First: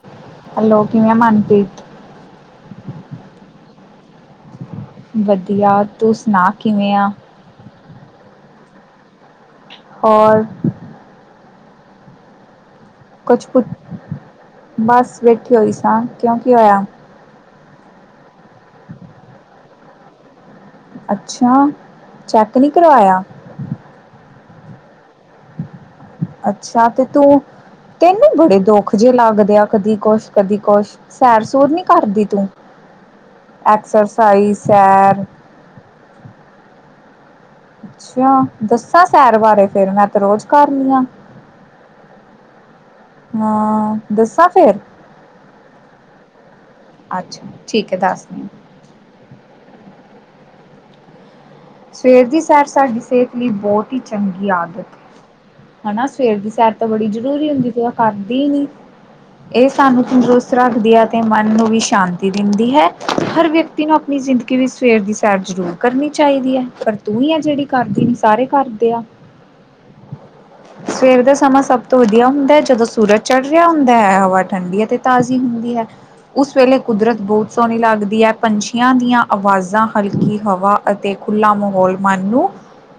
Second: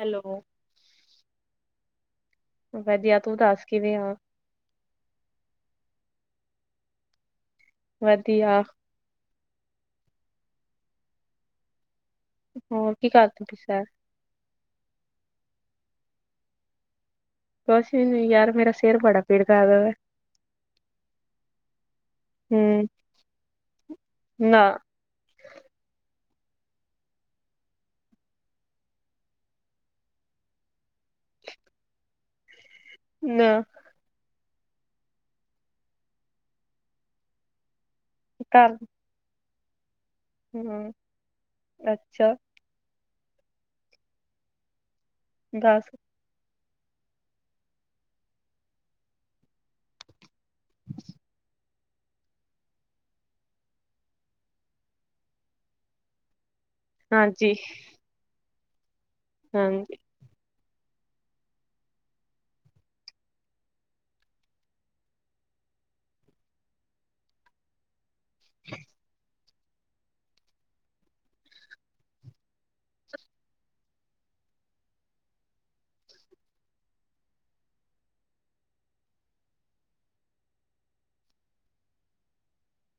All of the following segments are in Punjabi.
ਹੈਲੋ। ਹੈਲੋ ਕਿਵੇਂ ਮਨਪ੍ਰੀਤ ਵਧੀਆ ਤੂੰ ਦੱਸ ਕਿਵੇਂ ਆ ਵਧੀਆ ਤੂੰ ਸੁਨਾ ਕਿਵੇਂ ਆ ਵਧੀਆ ਹੋਲ ਹੋਰ ਕੀ ਕਰਦੀ ਕੁਛ ਪਈ ਪੁੱਛ ਸੈਂ? ਬਸ ਬੈਠੀ ਹੋਈ ਸਾਂ ਕਿਉਂ ਕੀ ਹੋਇਆ ਕੁਛ ਨੀ ਯਾਰ ਮੇਰਾ ਸਿਰ ਬੜਾ ਪੀੜ ਕ ਵਾ ਅੱਛਾ ਚੈੱਕ ਨੀ ਹੂੰ ਕਰਵਾਇਆ ਨਾ ਅੱਛਾ ਤੇ ਤੂੰ ਤੈਨੂੰ ਬੜੇ ਦੁੱਖ ਜਿਹੇ ਲੱਗਦੇ ਆ ਕਦੀ ਕੁਛ ਕਦੀ ਕੁਛ ਸੈਰ ਸੂਰ ਨੀ ਕਰਦੀ ਤੂੰ ਨਾ ਐਕਸਰਸਾਈਜ਼ ਸੈਰ ਅੱਛਾ ਘਰ ਦੱਸਾਂ ਸੈਰ ਬਾਰੇ ਫੇਰ ਮੈਂ ਤੇ ਰੋਜ਼ ਕਰ ਹੂੰ ਲਈ ਆ, ਅੱਛਾ ਹਾਂ ਦੱਸਾਂ ਫੇਰ। ਦਸ ਅੱਛਾ ਠੀਕ ਹੈ ਦੱਸ ਦਿ ਆ। ਸਵੇਰ ਦੀ ਸੈਰ ਸਾਡੀ ਸਿਹਤ ਲਈ ਬਹੁਤ ਹੀ ਚੰਗੀ ਆਦਤ, ਹਨਾ ਸਵੇਰ ਦੀ ਸੈਰ। ਤਾਂ ਬੜੀ ਜ਼ਰੂਰੀ ਹਾਂਜੀ ਹੁੰਦੀ ਪਰ ਮੈ ਕਰਦੀ ਨੀ ਇਹ ਹਾਂਜੀ ਸਾਨੂੰ ਤੰਦਰੁਸ, ਰੱਖਦੀ ਹੈ ਤੇ ਮਨ ਨੂੰ ਵੀ ਸ਼ਾਂਤੀ ਦਿੰਦੀ ਹੈ, ਹਰ ਵਿਅਕਤੀ ਨੂੰ ਆਪਣੀ ਜ਼ਿੰਦਗੀ ਵਿੱਚ ਸਵੇਰ ਦੀ ਸੈਰ ਜ਼ਰੂਰ, ਕਰਨੀ ਚਾਹੀਦੀ ਹੈ, ਪਰ ਤੂੰ ਹੀ ਆ ਜਿਹੜੀ ਕਰਦੀ ਨੀ ਸਾਰੇ ਕਰਦੇ ਆ। ਸਵੇਰ ਦਾ ਸਮਾਂ ਸਭ ਤੋਂ ਵਧੀਆ ਹੁੰਦਾ ਹੈ, ਜਦੋਂ ਸੂਰਜ ਚੜ ਰਿਹਾ ਹੁੰਦਾ ਹੈ ਹਵਾ ਠੰਡੀ ਅਤੇ ਤਾਜ਼ੀ ਹੁੰਦੀ ਹੈ। ਉਸ ਵੇਲੇ ਕੁਦਰਤ ਬਹੁਤ ਸੋਹਣੀ ਲੱਗਦੀ ਹੈ, ਪੰਛੀਆਂ ਦੀਆਂ ਆਵਾਜ਼ਾਂ ਹਲਕੀ ਹਵਾ ਅਤੇ, ਖੁੱਲਾ ਮਾਹੌਲ ਮਨ ਨੂੰ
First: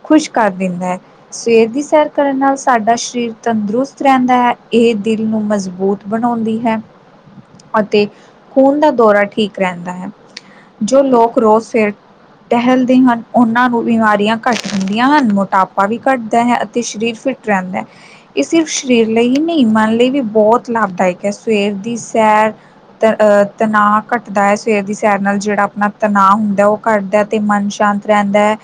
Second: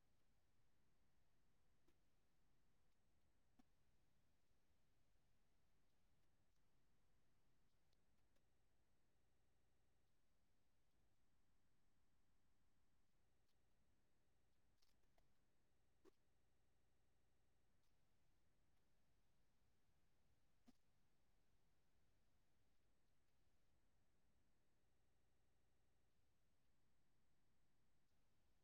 ਖੁਸ਼ ਕਰ ਦਿੰਦਾ ਹੈ। ਸਵੇਰ ਦੀ ਸੈਰ ਕਰਨ ਨਾਲ ਸਾਡਾ ਸਰੀਰ ਤੰਦਰੁਸਤ ਰਹਿੰਦਾ ਹੈ, ਇਹ ਦਿਲ ਨੂੰ ਮਜ਼ਬੂਤ ਬਣਾਉਂਦੀ ਹੈ, ਅਤੇ ਖੂਨ ਦਾ ਦੌਰਾ ਠੀਕ ਰਹਿੰਦਾ ਹੈ। ਜੋ ਲੋਕ ਰੋਜ਼ ਫੇਰ ਟਹਿਲਦੇ ਹਨ, ਉਹਨਾਂ ਨੂੰ ਬਿਮਾਰੀਆਂ ਘੱਟ ਦਿੰਦੀਆਂ ਹਨ, ਮੋਟਾਪਾ ਵੀ ਘੱਟਦਾ ਹੈ, ਅਤੇ ਸਰੀਰ ਫਿੱਟ ਰਹਿੰਦਾ ਹੈ। ਇਹ ਸਿਰਫ ਸਰੀਰ ਲਈ ਹੀ ਨਹੀਂ, ਮਨ ਲਈ ਵੀ ਬਹੁਤ ਲਾਭਦਾਇਕ ਹੈ ਸਵੇਰ ਦੀ ਸੈਰ। ਤ ਤਨਾਅ ਘੱਟਦਾ ਹੈ ਸਵੇਰ ਦੀ ਸੈਰ ਨਾਲ ਜਿਹੜਾ ਆਪਣਾ ਤਣਾਅ ਹੁੰਦਾ ਉਹ ਘੱਟਦਾ ਅਤੇ ਮਨ ਸ਼ਾਂਤ ਰਹਿੰਦਾ ਐ।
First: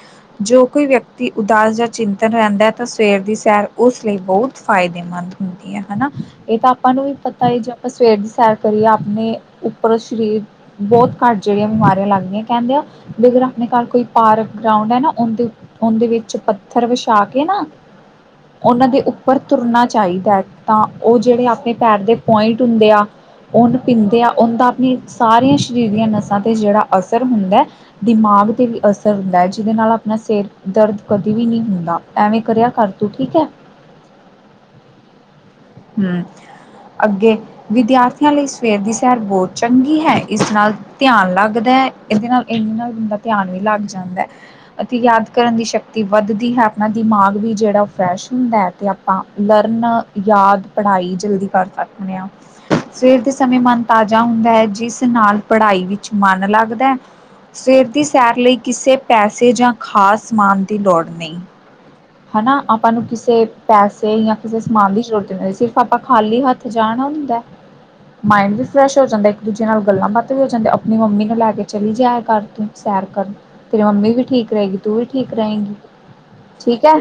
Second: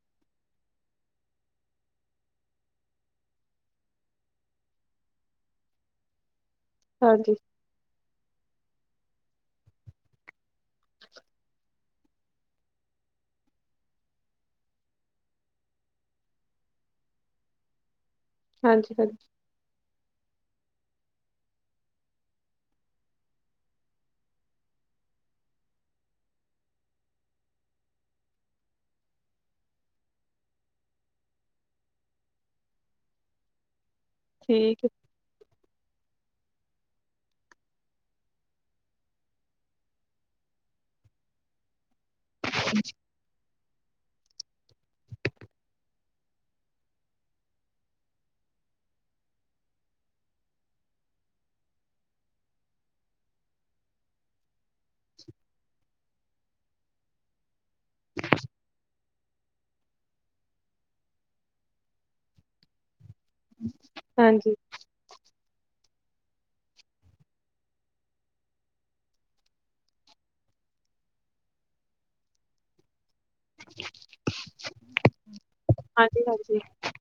ਜੋ ਕੋਈ ਵਿਅਕਤੀ ਉਦਾਸ ਜਾਂ ਚਿੰਤਨ ਰਹਿੰਦਾ ਤਾਂ ਸਵੇਰ ਦੀ ਸੈਰ ਉਸ ਲਈ ਬਹੁਤ ਫਾਇਦੇਮੰਦ, ਹੁੰਦੀ ਹੈ ਹਨਾ, ਇਹ ਤਾਂ ਆਪਾਂ ਨੂੰ ਵੀ ਹਾਂਜੀ ਪਤਾ ਹੈ। ਸਵੇਰ ਦੀ ਸੈਰ ਕਰੀਏ ਆਪਣੇ ਉੱਪਰ ਸਰੀਰ, ਬਹੁਤ ਘੱਟ ਜਿਹੜੀਆਂ ਬਿਮਾਰੀਆਂ ਲੱਗ ਦਿਈਆਂ, ਕਹਿੰਦੇ ਆ ਵੀ ਅਗਰ ਨਿਕਾਲ ਕੋਈ, ਪਾਰਕ ਗਰਾਉਂਡ ਹੈ ਨਾ ਉਹਦੇ- ਉਹਦੇ ਵਿੱਚ ਪੱਥਰ ਵਿਛਾ ਕੇ ਨਾ, ਉਹਨਾਂ ਹਾਂਜੀ ਦੇ ਹਾਂਜੀ ਉੱਪਰ ਤੁਰਨਾ ਚਾਹੀਦਾ ਹੈ, ਤਾਂ ਉਹ ਜਿਹੜੇ ਆਪਣੇ ਪੈਰ ਦੇ ਪੁਆਇੰਟ ਹੁੰਦੇ ਆ। ਉਨ ਪੀਂਦੇ ਆ ਉਹਦਾ ਆਪਣੀ ਸਾਰੀਆਂ ਸਰੀਰ ਦੀਆਂ ਨਸਾਂ ਤੇ ਜਿਹੜਾ ਅਸਰ ਹੁੰਦਾ ਐ। ਦਿਮਾਗ ਤੇ ਵੀ ਅਸਰ ਹੁੰਦਾ ਹੈ, ਜਿਹਦੇ ਨਾਲ ਆਪਣਾ ਸਿਰ ਦਰਦ ਕਦੇ ਵੀ ਨਹੀਂ ਹੁੰਦਾ ਐਵੇਂ ਕਰਿਆ ਕਰ ਤੂੰ, ਠੀਕ ਹੈ। ਠੀਕ, ਹੂੰ ਅੱਗੇ ਵਿਦਿਆਰਥੀਆਂ ਲਈ ਸਵੇਰ ਦੀ ਸੈਰ ਬਹੁਤ ਚੰਗੀ ਹੈ, ਇਸ ਨਾਲ ਧਿਆਨ ਲੱਗਦਾ ਹੈ, ਇਹਦੇ ਨਾਲ ਇਹਦੇ ਨਾਲ ਬੰਦਾ ਧਿਆਨ ਵੀ ਲੱਗ ਜਾਂਦਾ ਏ। ਅਤੇ ਯਾਦ ਕਰਨ ਦੀ ਸ਼ਕਤੀ ਵੱਧਦੀ ਹੈ, ਆਪਣਾ ਦਿਮਾਗ ਵੀ ਜਿਹੜਾ ਫਰੈਸ਼ ਹੁੰਦਾ ਹੈ, ਤੇ ਆਪਾਂ ਲਰਨ, ਯਾਦ, ਪੜਾਈ ਜਲਦੀ ਕਰ ਸਕਦੇ ਹਾਂ। ਸਵੇਰ ਦੇ ਸਮੇਂ ਮਨ ਤਾਜ਼ਾ ਹੁੰਦਾ ਹੈ। ਜਿਸ ਨਾਲ ਪੜਾਈ ਵਿੱਚ ਮਨ ਲੱਗਦਾ ਹੈ, ਸਵੇਰ ਦੀ ਸੈਰ ਲਈ ਕਿਸੇ ਪੈਸੇ ਜਾਂ ਖਾਸ ਸਮਾਨ ਦੀ ਲੋੜ ਨਹੀਂ। ਹਨਾ ਆਪਾਂ ਨੂੰ ਕਿਸੇ ਪੈਸੇ ਜਾਂ ਹਾਂਜੀ ਕਿਸੇ ਸਮਾਨ ਦੀ ਜ਼ਰੂਰਤ ਸਿਰਫ਼ ਆਪਾਂ ਖਾਲੀ ਹੱਥ ਜਾਣਾ ਹੁੰਦਾ ਐ। ਮਾਇੰਡ ਵੀ ਫਰੈਸ਼ ਹੋ ਜਾਂਦਾ ਐ, ਇੱਕ ਦੂਜੇ ਨਾਲ ਗੱਲਾਂ ਬਾਤ ਵੀ ਹੋ ਜਾਂਦੀ ਆਪਣੀ ਮੰਮੀ ਨੂੰ ਲੈ ਕੇ ਚਲੀ ਜਾਇਆ ਕਰ ਤੁੰ। ਸੈਰ ਕਰਨ ਤੇਰੀ ਮੰਮੀ ਵੀ ਠੀਕ ਰਹੇਗੀ, ਤੂੰ ਵੀ ਠੀਕ ਰਹੇਗੀ। ਹਾਂਜੀ- ਹਾਂਜੀ। ਠੀਕ ਹੈ,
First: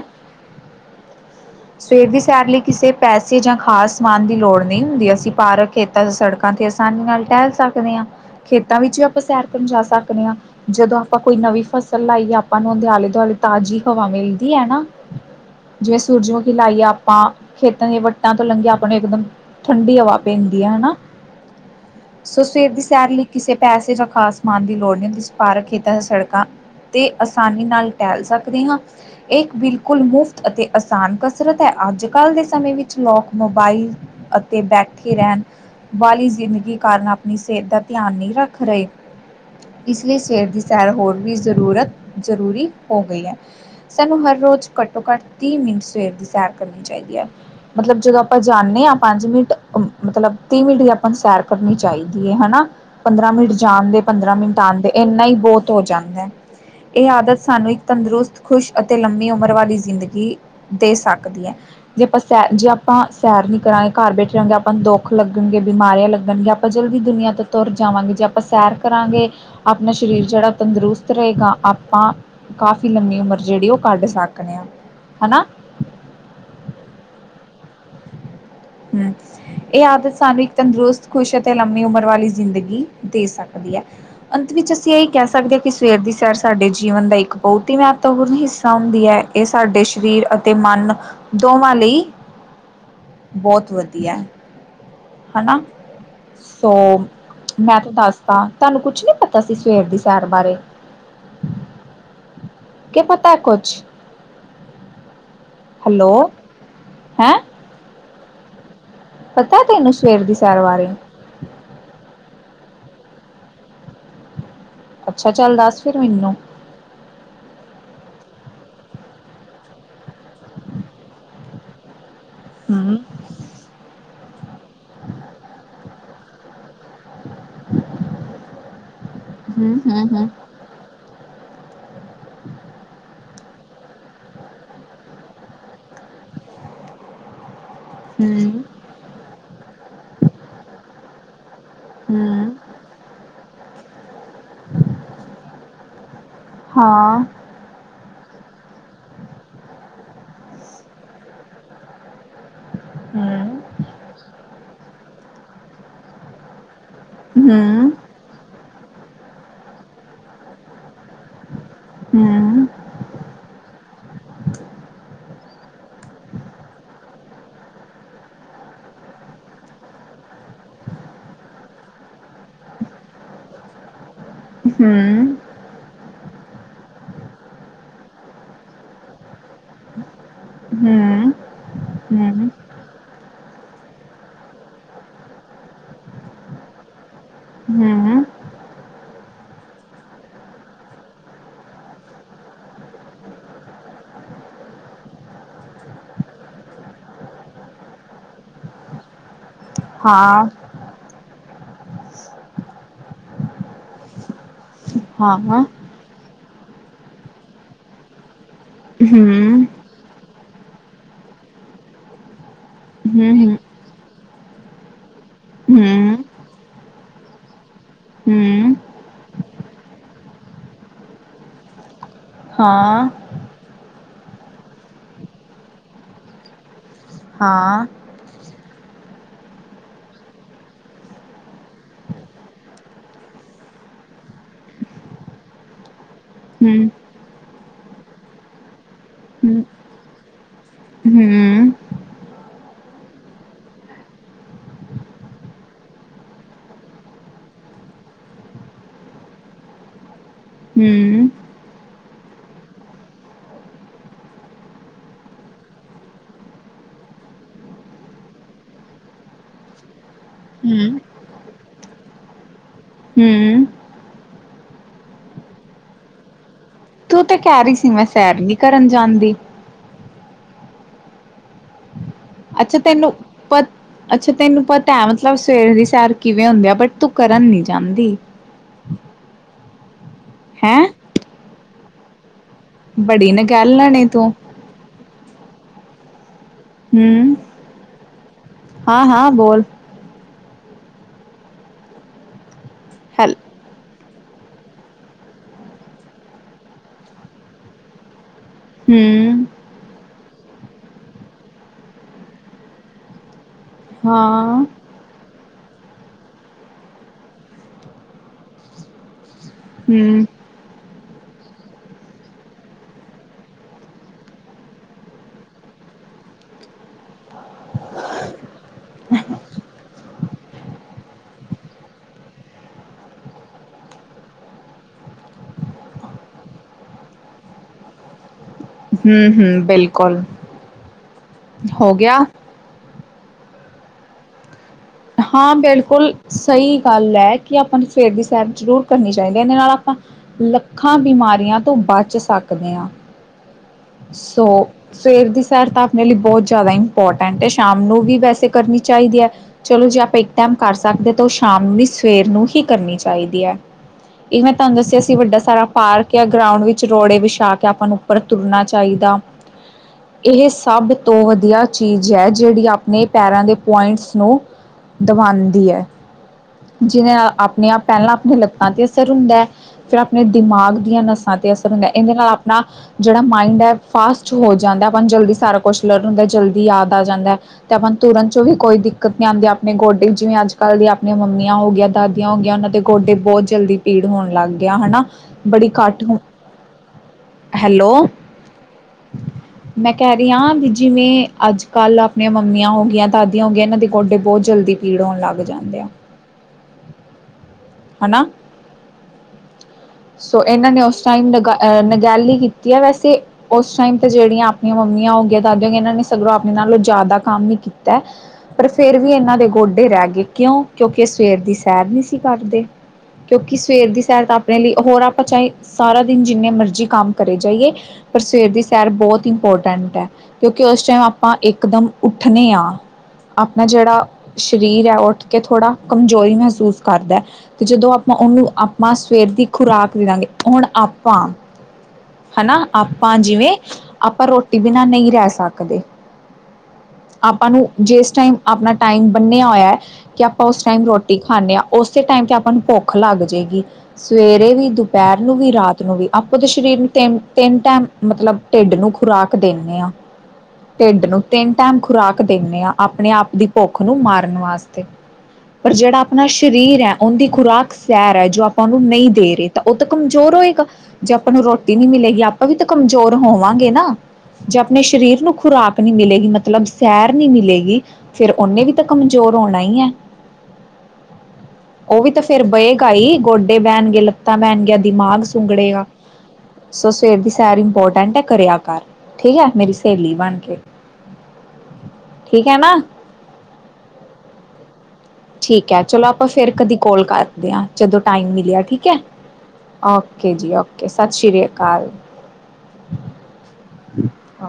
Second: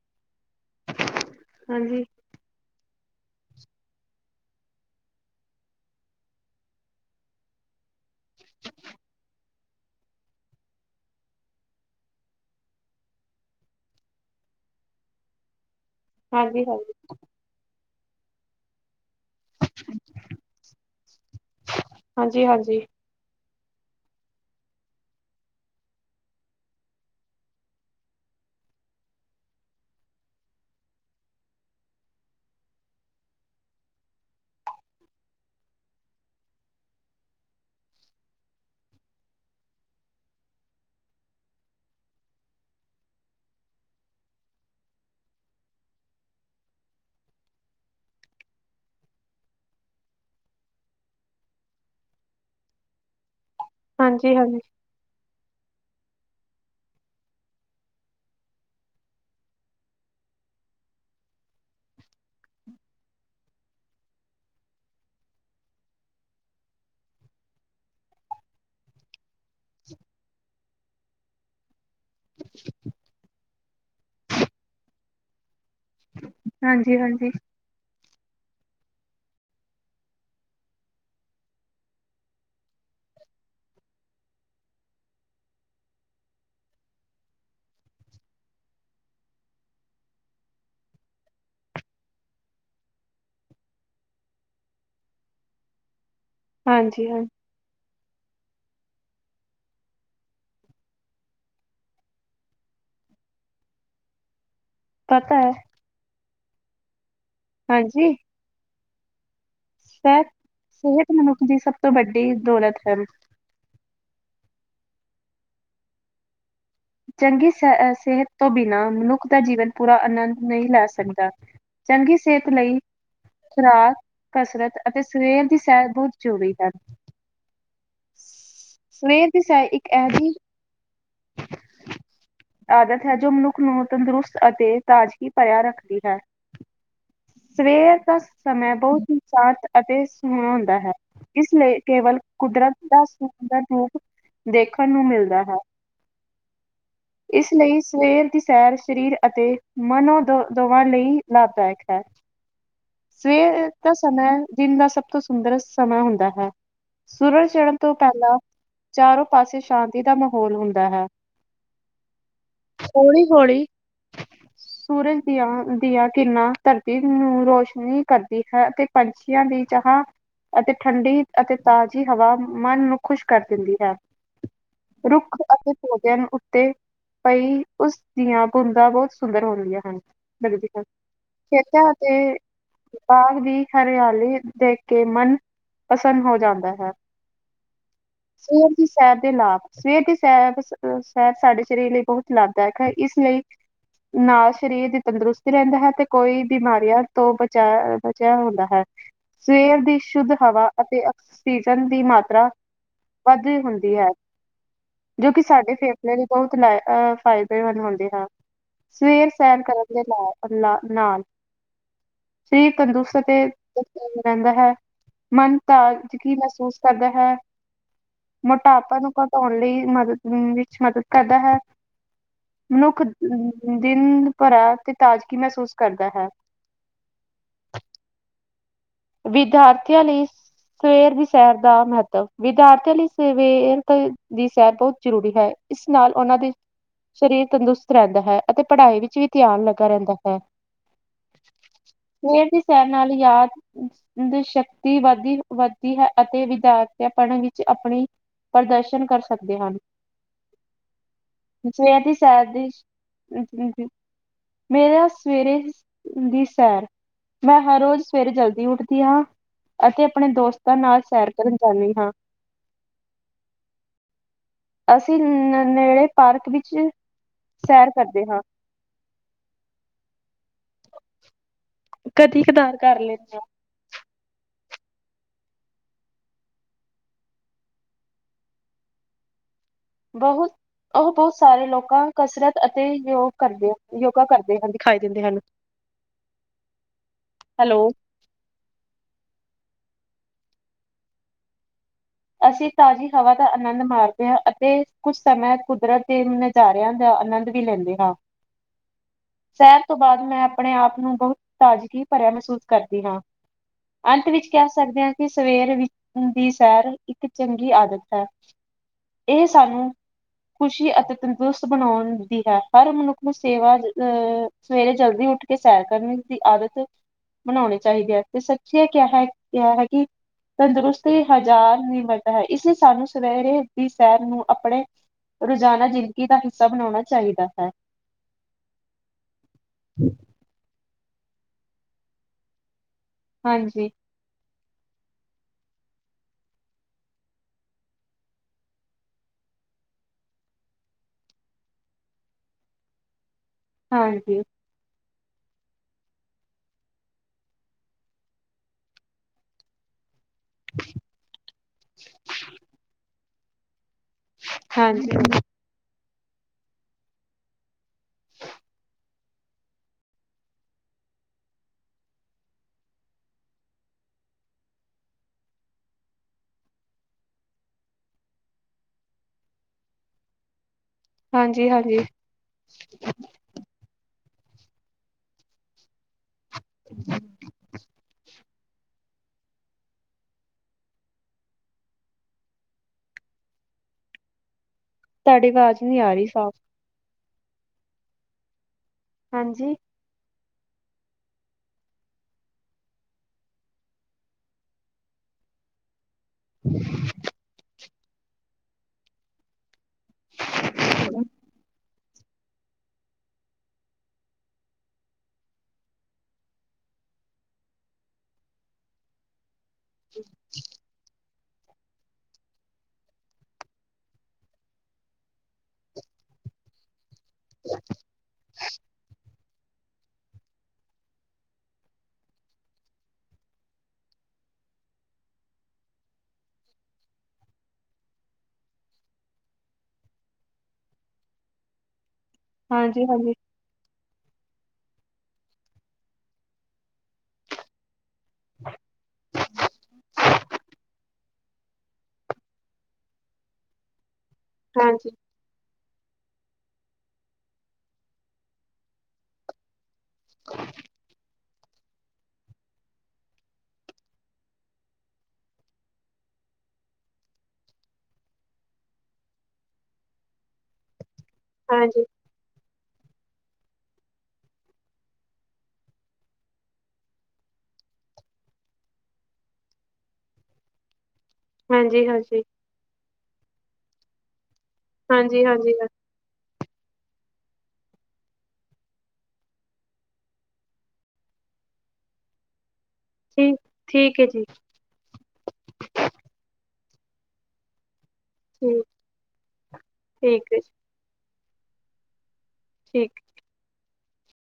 ਹਾਂਜੀ ਸਵੇਰ ਦੀ ਸੈ- ਸੈਰ ਲਈ ਕਿਸੇ ਪੈਸੇ ਜਾਂ ਖਾਸ ਸਮਾਨ ਦੀ ਲੋੜ ਨਹੀਂ ਹੁੰਦੀ ਐ ਅਸੀਂ ਪਾਰਕ, ਖੇਤਾਂ, ਸੜਕਾਂ ਤੇ ਆਸਾਨੀ ਨਾਲ ਟਹਿਲ ਸਕ- ਸਕਦੇ ਹਾਂ, ਖੇਤਾਂ ਵਿੱਚ ਵੀ ਆਪਾਂ ਸੈਰ ਕਰਨ ਜਾ ਸਕਦੇ ਹਾਂ। ਜਦੋਂ ਆਪਾਂ ਕੋਈ ਨਵੀਂ ਫ਼ਸਲ ਲਾਈਏ, ਆਪਾਂ ਨੂੰ ਹਦੇ ਆਲੇ ਦੁਆਲੇ ਤਾਜ਼ੀ ਹਵਾ ਮਿਲ ਹੈ ਨਾ, ਜਿਵੇਂ ਹਾਂਜੀ ਸੂਰਜਮੁਖਲਾਾਈਏ ਆਪਾਂ ਖੇਤਾਂ ਦੀਆਂ ਵੱਟਾਂ ਤੋਂ ਲੰਘਿਆ, ਆਪਣੇ ਇੱਕਦਮ ਠੰਢਡੀ ਹਵਾ ਪੈਂਦੀ ਹੈ ਹਨਾ, ਸੋ ਹਾਂਜੀ ਹਾਂਜੀ ਸਵੇਰ ਦੀ ਹਾਂਜੀ ਸੈਰ ਲਈ ਕਿਸੇ ਪੈਸੇ ਜਾਂ ਖਾਸ ਸਮਾਨ ਦੀ ਲੋੜ ਨਹੀਂ ਹੁੰਦੀ। ਪਾਰਕ, ਖੇਤਾ, ਸੜਕਾਂ ਤੇ, ਆਸਾਨੀ ਨਾਲ ਟਹਿਲ ਸਕਦੇ ਹਾਂ। ਇਹ ਬਿਲਕੁਲ ਮੁਫ਼ਤ ਅਤੇ ਆਸਾਨ ਕਸਰਤ ਹੈ। ਅੱਜ ਕੱਲ੍ਹ ਦੇ ਸਮੇਂ ਵਿੱਚ ਲੋਕ ਮੋਬਾਈਲ ਅਤੇ, ਬੈਠੇ ਰਹਿਣ ਵਾਲੀ ਜ਼ਿੰਦਗੀ ਕਾਰਨ, ਆਪਣੀ ਸਿਹਤ ਦਾ ਧਿਆਨ ਨਹੀਂ ਰੱਖ ਰਹੇ। ਇਸ ਲਈ ਸਵੇਰ ਦੀ ਸੈਰ, ਹੋਰ ਵੀ ਜ਼ਰੂਰਤ, ਜ਼ਰੂਰੀ ਹੋ ਗਈ ਹੈ। ਸਾਨੂੰ ਹਰ ਰੋਜ਼ ਘੱਟੋ ਘੱਟ, ਤੀਹ ਮਿੰਟ ਸਵੇਰ ਦੀ ਸੈਰ ਕਰਨੀ ਚਾਹੀਦੀ ਹੈ। ਮਤਲਬ ਜਦੋਂ ਆਪਾਂ ਜਾਂਦੇ ਹਾਂ, ਪੰਜ ਮਿੰਟ ਮਤਲਬ ਤੀਹ ਮਿੰਟ ਦੀ, ਆਪਾਂ ਨੂੰ ਸੈਰ ਕਰਨੀ ਚਾਹੀਦੀ ਹੈ, ਹਨਾ। ਪੰਦਰਾਂ ਮਿੰਟ ਜਾਣਦੇ, ਹਾਂਜੀ ਪੰਦਰਾਂ ਮਿੰਟ ਆਉਣਦੇ ਇੰਨਾ ਹੀ ਬਹੁਤ ਹੋ ਜਾਂਦਾ ਹੈ। ਇਹ ਆਦਤ ਸਾਨੂੰ ਇੱਕ ਤੰਦਰੁਸਤ, ਖੁਸ਼ ਅਤੇ ਲੰਮੀ ਉਮਰ ਵਾਲੀ, ਜ਼ਿੰਦਗੀ ਦੇ ਸਕਦੀ ਹੈ। ਜੇ ਆਪਾਂ ਸੈਰ, ਜੇ ਆਪਾਂ ਸੈਰ ਨੀ ਕਰਾਂਗੇ, ਘਰ ਬੈਠੇ ਰਹਾਂਗੇ। ਆਪਾਂ ਨੂੰ ਦੁੱਖ ਲੱਗਣਗੇ, ਬਿਮਾਰੀਆਂ ਲੱਗਣਗੀਆਂ ਆਪਾਂ ਆਪਾਂ ਜਲਦੀ ਦੁਨੀਆ ਤੋਂ ਤੁਰ ਜਾਵਾਂਗੇ, ਜੇ ਆਪਾਂ ਸੈਰ ਕਰਾਂਗੇ ਆਪਣਾ ਸਰੀਰ ਜਿਹੜਾ ਤੰਦਰੁਸਤ ਰਹੇਗਾ, ਆਪਾਂ ਕਾਫ਼ੀ ਲੰਮੀ ਉਮਰ ਜ ਉਹ ਕੱਢ ਸਕਦੇ ਆ, ਹਨਾ ਹਾਂਜੀ, ਹਾਂਜੀ। ਹਮ। ਇਹ ਆਦਤ ਸਾਨੂੰ ਇੱਕ ਤੰਦਰੁਸਤ, ਖੁਸ਼ ਅਤੇ ਲੰਮੀ ਉਮਰ ਵਾਲੀ ਜ਼ਿੰਦਗੀ ਦੇ ਸਕਦੀ ਹੈ। ਅੰਤ ਵਿੱਚ ਅਸੀਂ ਇਹੀ ਕਹਿ ਸਕਦੇ ਹਾਂ, ਕਿ ਸਵੇਰ ਦੀ ਸੈਰ ਸਾਡੇ ਜੀਵਨ ਦਾ, ਇੱਕ ਬਹੁਤ ਹੀ ਮਹੱਤਵਪੂਰਨ ਹਿੱਸਾ ਹੁੰਦੀ ਹੈ। ਇਹ, ਸਾਡੇ ਸਰੀਰ ਅਤੇ ਮਨ ਦੋਵਾਂ ਲਈ ਬਹੁਤ ਵਧੀਆ, ਹਨਾ। ਸੋ ਹਾਂਜੀ ਹਾਂਜੀ ਮੈਂ ਤਾਂੂੰ ਦੱਸ ਹ, ਤੁਹਾਨੂੰ ਕੁਛ ਨੀ ਪਤਾ ਸੀ, ਸਵੇਰ ਦੀ ਸੈਰ ਬਾਰੇ? ਕਿ ਪਤਾ ਕੁਛ? ਪਤਾ ਹੈ। ਹੈਲੋ, ਹੈਂ ਹਾਂਜੀ? ਪਤਾ ਤੈਨੂੰ, ਸਵੇਰ ਸਿਹਤ ਦੀ ਸੈਰ ਬਾਰੇ? ਸਿਹਤ ਮਨੁੱਖ ਦੀ, ਸਭ ਤੋਂ ਵੱਡੀ ਦੌਲਤ ਹੈ। ਅੱਛਾ, ਚੱਲ ਦੱਸ ਫਿਰ ਮੈਨੂੰ। ਚੰਗੀ ਸ ਸਿਹਤ ਤੋਂ ਬਿਨਾਂ, ਮਨੁੱਖ ਦਾ ਜੀਵਨ ਪੂਰਾ ਆਨੰਦ ਨਹੀਂ ਲੈ ਸਕਦਾ। ਚੰਗੀ ਸਿਹਤ ਲਈ ਹੂੰ ਖੁਰਾਕ, ਕਸਰਤ ਅਤੇ ਸਵੇਰ ਦੀ ਸੈਰ ਬਹੁਤ ਜ਼ਰੂਰੀ ਹੈ। ਸਵੇਰ ਦੀ ਸੈਰ, ਹੂੰ ਇੱਕ ਹੂੰ ਇਹ ਹੂੰ ਜਿਹੀ ਆਦਤ ਹੈ, ਜੋ ਮਨੁੱਖ ਨੂੰ ਤੰਦਰੁਸਤ ਅਤੇ ਤਾਜ਼ਗੀ ਭਰਿਆ ਰੱਖਦੀ ਹੈ। ਸਵੇਰ ਦਾ ਹੂੰ ਸਮਾਂ, ਬਹੁਤ ਹੀ ਸ਼ਾਂਤ ਅਤੇ ਸੋਹਣਾ ਹੁੰਦਾ ਹੈ। ਇਸ ਲਈ, ਕੇਵਲ ਹੂੰ ਕੁਦਰਤ ਦਾ ਸੁੰਦਰ ਰੂਪ ਦੇਖਣ ਨੂੰ ਮਿਲਦਾ ਹੈ। ਹਾਂ। ਇਸ ਲਈ ਸਵੇਰ ਦੀ ਸੈਰ, ਸਰੀਰ ਅਤੇ ਮਨੋ ਦੋ ਦੋਵਾਂ ਲਈ ਲਾਭਦਾਇਕ ਹੈ। ਹੂੰ ਸਵੇਰ ਦਾ ਸਮਾਂ, ਦਿਨ ਦਾ ਸਭ ਤੋਂ ਸੁੰਦਰ ਸਮਾਂ ਹੁੰਦਾ ਹੈ। ਹੂੰ ਸੁਰਜ ਚੜ੍ਹਨ ਹੂੰ ਤੋਂ ਪਹਿਲਾਂ ਚਾਰੋਂ ਪਾਸੇ ਸ਼ਾਂਤੀ ਦਾ ਮਾਹੌਲ ਹੁੰਦਾ ਹੈ। ਹੂੰ ਹੌਲੀ- ਹੌਲੀ। ਸੂਰਜ ਦੀਆਂ ਦੀਆਂ ਕਿਰਨਾਂ, ਧਰਤੀ ਨੂੰ ਰੋਸ਼ਨੀ ਕਰਦੀ ਹੈ ਅਤੇ ਪੰਛੀਆਂ ਦੀ ਚਾਹ ਅਤੇ ਠੰਡੀ ਅਤੇ ਤਾਜ਼ੀ ਹਵਾ, ਮਨ ਨੂੰ ਖੁਸ਼ ਕਰ ਦਿੰਦੀ ਹੈ। ਹਮ। ਸੋਗਏ ਹਨ ਉੱਤੇ ਪਈ ਉਸ ਦੀਆਂ ਬੂੰਦਾਂ ਬਹੁਤ ਸੁੰਦਰ ਹੁੰਦੀਆਂ ਹਨ ਲੱਗਦੀਆਂ ਹਨ ਹੂੰ ਖੇਤਾਂ। ਤੇ ਹੂੰ ਬਾਗ ਦੀ ਹਰਿਆਲੀ ਦੇ ਕੇ ਮਨ। ਪ੍ਰਸੰਨ ਹੋ ਜਾਂਦਾ ਹੈ, ਸਵੇਰ ਦੀ ਸੈਰ ਦੇ ਲਾਭ ਸਵੇਰ ਦੀ। ਪੈਰ [unintelligible] ਸਾਡੇ ਸ਼ਰੀਰ ਲਈ ਬਹੁਤ ਲਾਭਦਾਇਕ ਹੈ ਇਸ ਲਈ ਨਾਲ ਸਰੀਰ ਦੀ ਤੰਦਰੁਸਤੀ ਰਹਿੰਦਾ ਹੈ, ਤੇ ਕੋਈ ਬਿਮਾਰੀਆਂ ਤੋਂ ਬਚਾ ਬਚਿਆ ਹੁੰਦਾ ਹੈ। ਸਵੇਰ ਦੀ ਹਾਂ ਸ਼ੁੱਧ ਹਾਂ ਹਵਾ ਅਤੇ ਆਕਸੀਜਨ ਦੀ, ਮਾਤਰਾ ਵੱਧਦੀ ਹੁੰਦੀ ਹੈ। ਜੋ ਕਿ ਹੂੰ ਸਾਡੇ ਫੇਸਲੇ ਲਈ ਬਹੁਤ ਲ ਫਾਇਦੇਮੰਦ ਹੁੰਦੇ ਹਨ ਹੂੰ ਸਵੇਰ ਸੈਰ ਹੂੰ ਕਰਨ ਲ ਅ ਨਾਲ ਸ਼ਰੀਰ ਤੰਦਰੁਸਤ ਤੇ ਹੂੰ [inaudible] ਰਹਿੰਦਾ ਹੈ। ਮਨ ਤਾਜ਼ਗੀ ਮਹਿਸੂਸ ਕਰਦਾ ਹੈ, ਹੂੰ ਮੋਟਾਪਾ ਨੂੰ ਘਟਾਉਣ ਲਈ ਮਦਦ ਵਿੱਚ ਮਦਦ ਕਰਦਾ ਹੈ ਮਨੁੱਖ ਅ ਹਾਂ ਦਿਨ ਭਰਾ ਤੇ ਤਾਜ਼ਗੀ ਮਹਿਸੂਸ ਕਰਦਾ ਹੈ। ਹਾਂ। ਵਿਦਿਆਰਥੀਆਂ ਲਈ ਸਵੇਰ ਦੀ ਸੈਰ ਦਾ ਮਹੱਤਵ, ਵਿਦਿਆਰਥੀਆਂ ਲਈ ਸਵੇਰ ਤੇ ਦੀ ਸੈਰ ਬਹੁਤ ਜ਼ਰੂਰੀ ਹੈ, ਇਸ ਨਾਲ ਉਹਨਾਂ ਦੇ ਹੂੰ ਸ਼ਰੀਰ ਤੰਦਰੁਸਤ ਰਹਿੰਦਾ ਹੈ, ਅਤੇ ਪੜ੍ਹਾਈ ਵਿੱਚ ਵੀ ਧਿਆਨ ਲੱਗਾ ਰਹਿੰਦਾ ਹੈ। ਹਮ। ਸਵੇਰ ਦੀ ਸੈਰ ਨਾਲ ਯਾਦ ਦੀ ਸ਼ਕਤੀ ਵੱਧਦੀ-ਵੱਧਦੀ ਹੈ, ਅਤੇ ਵਿਦਿਆਰਥੀਆਂ ਪੜ੍ਹਨ ਵਿੱਚ ਆਪਣੀ ਪ੍ਰਦਰਸ਼ਨ ਕਰ ਸਕਦੇ ਹਨ। ਹਮ। ਸਵੇਰ ਦੀ ਸੈਰ ਦੀ ਮੇਰਾ ਸਵੇਰੇ ਦੀ ਸੈਰ, ਮੈਂ ਹਰ ਰੋਜ਼ ਸਵੇਰੇ ਜਲਦੀ। ਉੱਠਦੀ ਹਾਂ ਅਤੇ ਆਪਣੇ ਦੋਸਤਾਂ ਹੂੰ ਨਾਲ ਸੈਰ ਕਰਨ ਜਾਂਦੀ ਹਾਂ। ਹੂੰ ਅਸੀਂ ਨੇੜੇ ਪਾਰਕ ਵਿੱਚ। ਤੂੰ ਤੇ ਕਹਿ ਰਹੀ ਸੀ, ਮੈਂ ਕਰਦੇ ਸੈਰ ਹਾਂ ਨਹੀਂ ਕਰਨ ਜਾਂਦੀ। ਕਦੀ ਕਦਾਰ ਅੱਛਾ ਕਰ ਤੈਨੂੰ ਲੈਂਦੇ ਅੱਛਾ ਤੈਨੂੰ ਪਤਾ ਹੈ, ਮਤਲਬ ਸਵੇਰ ਦੀ ਸੈਰ ਕਿਵੇਂ ਹੁੰਦੀ ਆ, ਬਟ ਤੂੰ ਕਰਨ ਨੀ ਜਾਂਦੀ। ਬਹੁਤ ਹੈਂ ਉਹ ਬਹੁਤ ਸਾਰੇ ਲੋਕਾ ਕਸਰਤ ਅਤੇ ਯੋਗ ਬੜੀ ਕਰਦੇ ਨਗੈਲਣ ਏ ਯੋਗਾ ਤੂੰ ਕਰਦੇ ਹਨ। ਦਖਾਈ ਦਿੰਦੇ ਹਨ ਹਮ ਹੈਲੋ ਹਾਂ ਹਾਂ ਬੋਲ ਅਸੀਂ ਤਾਜ਼ੀ ਹਵਾ ਹੈਲ ਤਾਂ ਆਨੰਦ ਮਾਰਦੇ ਹਾਂ ਅਤੇ ਕੁਛ ਸਮੇਂ ਕੁਦਰਤ ਦੇ ਨਜ਼ਾਰਿਆਂ ਦਾ ਆਨੰਦ ਵੀ ਲੈਂਦੇ ਹਾਂ [unintelligible] ਹਮ। ਸੈਰ ਤੋਂ ਬਾਅਦ, ਮੈਂ ਆਪਣੇ ਆਪ ਨੂੰ ਬਹੁਤ ਤਾਜ਼ਗੀ ਭਰਿਆ ਮਹਿਸੂਸ ਕਰਦੀ ਹਾਂ। ਅੰਤ ਹਾਂ ਵਿੱਚ ਕਹਿ ਸਕਦੇ ਹਾਂ, ਕਿ ਸਵੇਰ ਵਿੱਚ ਦੀ ਸੈਰ ਇੱਕ ਚੰਗੀ ਆਦਤ ਹੈ। ਇਹ ਸਾਨੂੰ ਹੂੰ ਖੁਸ਼ੀ ਅਤੇ ਤੰਦਰੁਸਤ ਬਣਾਉਣ ਦੀ ਹੈ, ਹਰ ਮਨੁੱਖ ਨੂੰ ਸੇਵਾ ਅਹ ਸਵੇਰੇ ਜਲਦੀ ਉੱਠ ਕੇ, ਸੈਰ ਕਰਨ ਦੀ ਆਦਤ ਬਣਾਉਣੇ ਚਾਹੀਦੇ ਹੈ, ਤੇ ਸੱਚ ਹੀ ਕਿਹਾ- ਕਿਹਾ ਹੈ ਕਿ ਤੰਦਰੁਸਤੀ ਹਜ਼ਾਰ ਮਿਲਦਾ ਹੈ, ਇਸ ਲਈ ਸਾਨੂੰ ਸਵੇਰੇ ਦੀ ਸੈਰ ਨੂੰ ਆਪਣੇ ਰੋਜ਼ਾਨਾ, ਜ਼ਿੰਦਗੀ ਦਾ ਹਿੱਸਾ ਬਣਾਉਣਾ ਚਾਹੀਦਾ ਹੈ। ਹਮ ਹਮ, ਬਿਲਕੁਲ, ਹੋ ਗਿਆ? ਹਾਂਜੀ। ਹਾਂ, ਬਿਲਕੁਲ ਸਹੀ ਗੱਲ ਹੈ, ਕਿ ਆਪਾਂ ਨੂੰ ਸਵੇਰ ਦੀ ਸੈਰ ਜ਼ਰੂਰ ਕਰਨੀ ਚਾਹੀਦੀ ਹੈ। ਇਹਦੇ ਨਾਲ ਆਪਾਂ ਲੱਖਾਂ ਬਿਮਾਰੀਆਂ ਤੋਂ ਬਚ ਸਕਦੇ ਹਾਂ। ਹਾਂਜੀ ਸੋ ਸਵੇਰ ਦੀ ਸੈਰ ਤਾ ਆਪਣੇ ਲਈ, ਬਹੁਤ ਜ਼ਿਆਦਾ ਇੰਪੋਰਟੈਂਟ ਹੈ, ਸ਼ਾਮ ਨੂੰ ਵੀ ਵੈਸੇ ਕਰਨੀ ਚਾਹੀਦੀ ਹੈ। ਚਲੋ ਜੇ ਆਪਾਂ ਇੱਕ ਟਾਈਮ ਕਰ ਸਕਦੇ, ਤਾਂ ਉਹ ਸ਼ਾਮ ਨੂੰ ਨਹੀਂ, ਸਵੇਰ ਨੂੰ ਹੀ ਕਰਨੀ ਚਾਹੀਦੀ ਹੈ। ਇਹ ਮੈਂ ਤੁਹਾਨੂੰ ਦੱਸਿਆ ਸੀ, ਹਾਂਜੀ ਵੱਡਾ ਸਾਰਾ ਪਾਰਕ ਜਾਂ ਗਰਾਂਉਡ ਵਿੱਚ ਰੋੜੇ ਵਿਛਾ ਕੇ, ਆਪਾਂ ਨੂੰ ਉੱਪਰ ਤੁਰਨਾ ਚਾਹੀਦਾ ਇਹ ਸਭ ਤੋਂ ਵਧੀਆ ਚੀਜ਼ ਹੈ, ਜਿਹੜੀ ਆਪਣੇ ਪੈਰਾਂ ਦੇ ਪੁਆਇੰਟਸ ਨੂੰ ਦਬਾਂਦੀ ਹੈ। ਜਿਹੇ ਆਪਣੇ ਆਪ ਪਹਿਲਾਂ ਆਪਣੇ ਲੱਤਾਂ ਤੇ ਅਸਰ ਹੁੰਦਾ ਹੈ, ਫੇਰ ਆਪਣੇ ਦਿਮਾਗ ਦੀਆਂ ਨਸਾਂ ਤੇ ਹਾਂਜੀ ਅਸਰ ਹੁੰਦਾ, ਹਾਂਜੀ ਇਹਦੇ ਨਾਲ ਆਪਣਾ ਜਿਹੜਾ ਮਾਇੰਡ ਹੈ ਫਾਸਟ ਹੋ ਜਾਂਦਾ, ਆਪਾਂ ਨੂੰ ਜਲਦੀ ਸਾਰਾ ਕੁਛ ਲਰਨ ਹੁੰਦਾ, ਜਲਦੀ ਯਾਦ ਆ ਜਾਂਦਾ ਹੈ, ਤੇ ਆਪਾਂ ਤੁਰਨ 'ਚੋਂ ਵੀ ਕੋਈ ਦਿ ਕਤ ਨਹੀਂ ਆਉਂਦੀ, ਆਪਣੇ ਗੋਡੇ ਜਿਵੇਂ ਅੱਜ ਕੱਲ੍ਹ ਦੀਆਂ ਆਪਣੀਆਂ ਮੰਮੀਆਂ ਹੋ ਗਈ, ਦਾਦੀਆਂ ਹੋ ਗਈਆਂ, ਉਹਨਾਂ ਦੇ ਗੋਡੇ ਬਹੁਤ ਜਲਦੀ ਪੀੜ ਹੋਣ ਲੱਗ ਗਿਆ, ਹੈਨਾ ਤੁਹਾਡੀ ਆਵਾਜ਼ ਨੀ ਆ ਰਹੀ, ਸਾਫ਼ ਹੈਲੋ। ਹਾਂਜੀ। ਮੈਂ ਕਹਿ ਰਹੀ ਹਾਂ, ਵੀ ਜਿਵੇਂ ਅੱਜ ਕੱਲ੍ਹ ਆਪਣੀਆਂ ਮੰਮੀਆਂ ਹੋ ਗਈਆਂ, ਦਾਦੀਆਂ ਹੋ ਗਈਆਂ, ਇਹਨਾਂ ਦੇ ਗੋਡੇ ਬਹੁਤ ਜਲਦੀ ਪੀੜ ਹੋਣ ਲੱਗ ਜਾਂਦੇ ਆ। [unintelligible] ਹੈਨਾ? ਸੋ ਇਹਨਾਂ ਨੇ ਉਸ ਟਾਈਮ, ਨਗਹਿਲੀ ਕੀਤੀ ਹੈ ਵੈਸੇ ਉਸ ਟਾਈਮ ਤੇ ਜਿਹੜੀਆਂ ਆਪਣੀਆਂ ਮੰਮੀਆਂ ਹੋਗੀਆਂ, ਦਾਦੀ ਹੋ ਗਈਆਂ, ਇਹਨਾਂ ਨੇ ਸਗਰੋਂ ਆਪਣੇ ਨਾਲੋਂ ਜ਼ਿਆਦਾ ਕੰਮ ਹੀ ਕੀਤਾ ਪਰ, ਫੇਰ ਵੀ ਇਹਨਾਂ ਦੇ ਗੋਡੇ ਰਹਿ ਗਏ ਕਿਉਂ, ਕਿਉਂਕਿ ਸਵੇਰ ਦੀ ਸੈਰ ਨਹੀਂ ਸੀ ਕਰਦੇ। ਕਿਉਂਕਿ ਸਵੇਰ ਦੀ ਸੈਰ ਤਾਂ ਆਪ ਆਪਣੇ ਲਈ, ਹੋਰ ਆਪਾਂ ਚਾਹੇ ਸਾਰਾ ਦਿਨ ਜਿੰਨੇ ਮਰਜ਼ੀ ਕੰਮ ਕਰੇ ਜਾਈਏ, ਪਰ ਸਵੇਰ ਦੀ ਸੈਰ ਬਹੁਤ ਇੰਪੋਰਟੈਂਟ ਹੈ, ਕਿਉਂਕਿ ਉਸ ਟਾਈਮ ਆਪਾਂ ਇਕਦਮ ਉੱਠਣੇੇ ਹਾਂ ਆਪਣਾ ਜਿਹੜਾ ਸਰੀਰ ਹੈ, ਉੱਠ ਕੇ ਥੋੜ੍ਹਾ ਕਮਜ਼ੋਰੀ ਮਹਿਸੂਸ ਕਰਦੈ। ਤੇ ਜਦੋਂ, ਆਪਾਂ ਉਹਨੂੰ ਆਪਾਂ ਸਵੇਰ ਦੀ ਖੁਰਾਕ ਦੇ ਦਾਂਗੇ, ਹੁਣ ਆਪਾਂ, ਹੈਨਾ ਹਾਂਜੀ ਆਪਾਂ ਹਾਂਜੀ ਜਿਵੇਂ ਆਪਾਂ, ਰੋਟੀ ਬਿਨਾਂ ਨਹੀਂ ਰਹਿ ਸਕਦੇ ਆਪਾਂ ਨੂੰ ਜਿਸ ਟਾਈਮ, ਆਪਣਾ ਟਾਈਮ ਬੰਨਿਆ ਹੋਇਆ ਹੈ। ਕਿ ਆਪਾਂ ਉਸ ਟਾਈਮ ਰੋਟੀ ਖਾਂਦੇ ਹਾਂ, ਉਸੇ ਟਾਈਮ ਤੇ ਆਪਾਂ ਨੂੰ ਭੁੱਖ ਲੱਗ ਜਾਏਗੀ। ਸਵੇਰੇ ਵੀ ਹਾਂਜੀ ਦੁਪਹਿਰ ਨੂੰ ਵੀ ਰਾਤ ਨੂੰ ਵੀ ਆਪਾਂ ਤਾਂ ਸ਼ਰੀਰ ਨੂੰ ਤਿੰਨ ਤਿੰਨ ਟਾਈਮ ਮਤਲਬ ਟੇਡ ਨੂੰ ਖੁਰਾਕ ਦਿੰਨੇ ਆਂ। ਢਿੱਡ ਨੂੰ ਤਿੰਨ ਟਾਈਮ ਖੁਰਾਕ ਦਿੰਨੇ ਆਂ ਆਪਣੇ ਆਪ ਦੀ ਭੁੱਖ ਨੂੰ ਮਾਰਨ ਵਾਸਤੇ। ਪਰ ਜੇੜਾ ਆਪਣਾ ਸ਼ਰੀਰ ਹੈ ਉਹਦੀ ਖੁਰਾਕ ਸੈਰ ਹੈ ਜੋ ਆਪਾਂ ਔਨੂੰ ਨਹੀਂ ਦੇ ਰਹੇ ਤਾਂ ਉਹ ਤਾਂ ਕਮਜ਼ੋਰ ਹੋਏਗਾ ਜੇ ਆਪਾਂ ਨੂੰ ਰੋਟੀ ਨਹੀਂ ਹਾਂਜੀ ਮਿਲੇਗੀ ਆਪ ਔਹ ਵੀ ਤਾਂ ਕਮਜ਼ੋਰ ਹੋਵਾਂਗੇ ਨਾ। ਜੇ ਆਪਣੇ ਸ਼ਰੀਰ ਨੂੰ ਖੁਰਾਕ ਨਹੀਂ ਮਿਲੇਗੀ ਮਤਲਬ ਸੈਰ ਨਹੀਂ ਮਿਲੇਗੀ ਫੇਰ ਉਹਨੇ ਵੀ ਤਾਂ ਕਮਜ਼ੋਰ ਹੋਣਾ ਈ ਹੈ। ਉਹ ਹਾਂਜੀ ਵੀ ਤਾਂ ਫੇਰ ਬਹੇਗਾ ਈ ਗੋਡੇ ਬਹਿਣਗੇ ਲੱਤਾਂ ਬਹਿਣ ਗਿਆਂ ਦੀਮਾਾਨ ਹਾਂਜੀ ਹਾਂਜੀ ਸੁੰਗੜੇਗਾ। ਹਾਂਜੀ ਸੋ ਸਵੇਰ ਦੀ ਸੈਰ ਇੰਪੋਰਟੈਂਟ ਹੈ ਕਰਿਆ ਕਰ ਠੀਕ ਹੈ ਮੇਰੀ ਸਹੇਲੀ ਬਣ ਕੇ। ਠੀਕ ਹੈ ਨਾ? ਹੂੰ ਠੀਕ ਏ ਜੀ। ਠੀਕ ਹੈ ਚਲੋ ਆਪਾਂ ਫੇਰ ਕਦੀ ਕੋਲ ਕਰਦੇ ਆਂ ਜਦੋਂ ਟਾਈਮ ਮਿਲੇ ਮਿਲਯਾ ਠੀਕ ਹੈ? ਓਕੇ ਠੀਕ ਜੀ ਹੈ ਓਕੇ ਸਤਿ ਸ੍ਰੀ ਅਕਾਲ। ਠੀਕ। ਓਕੇ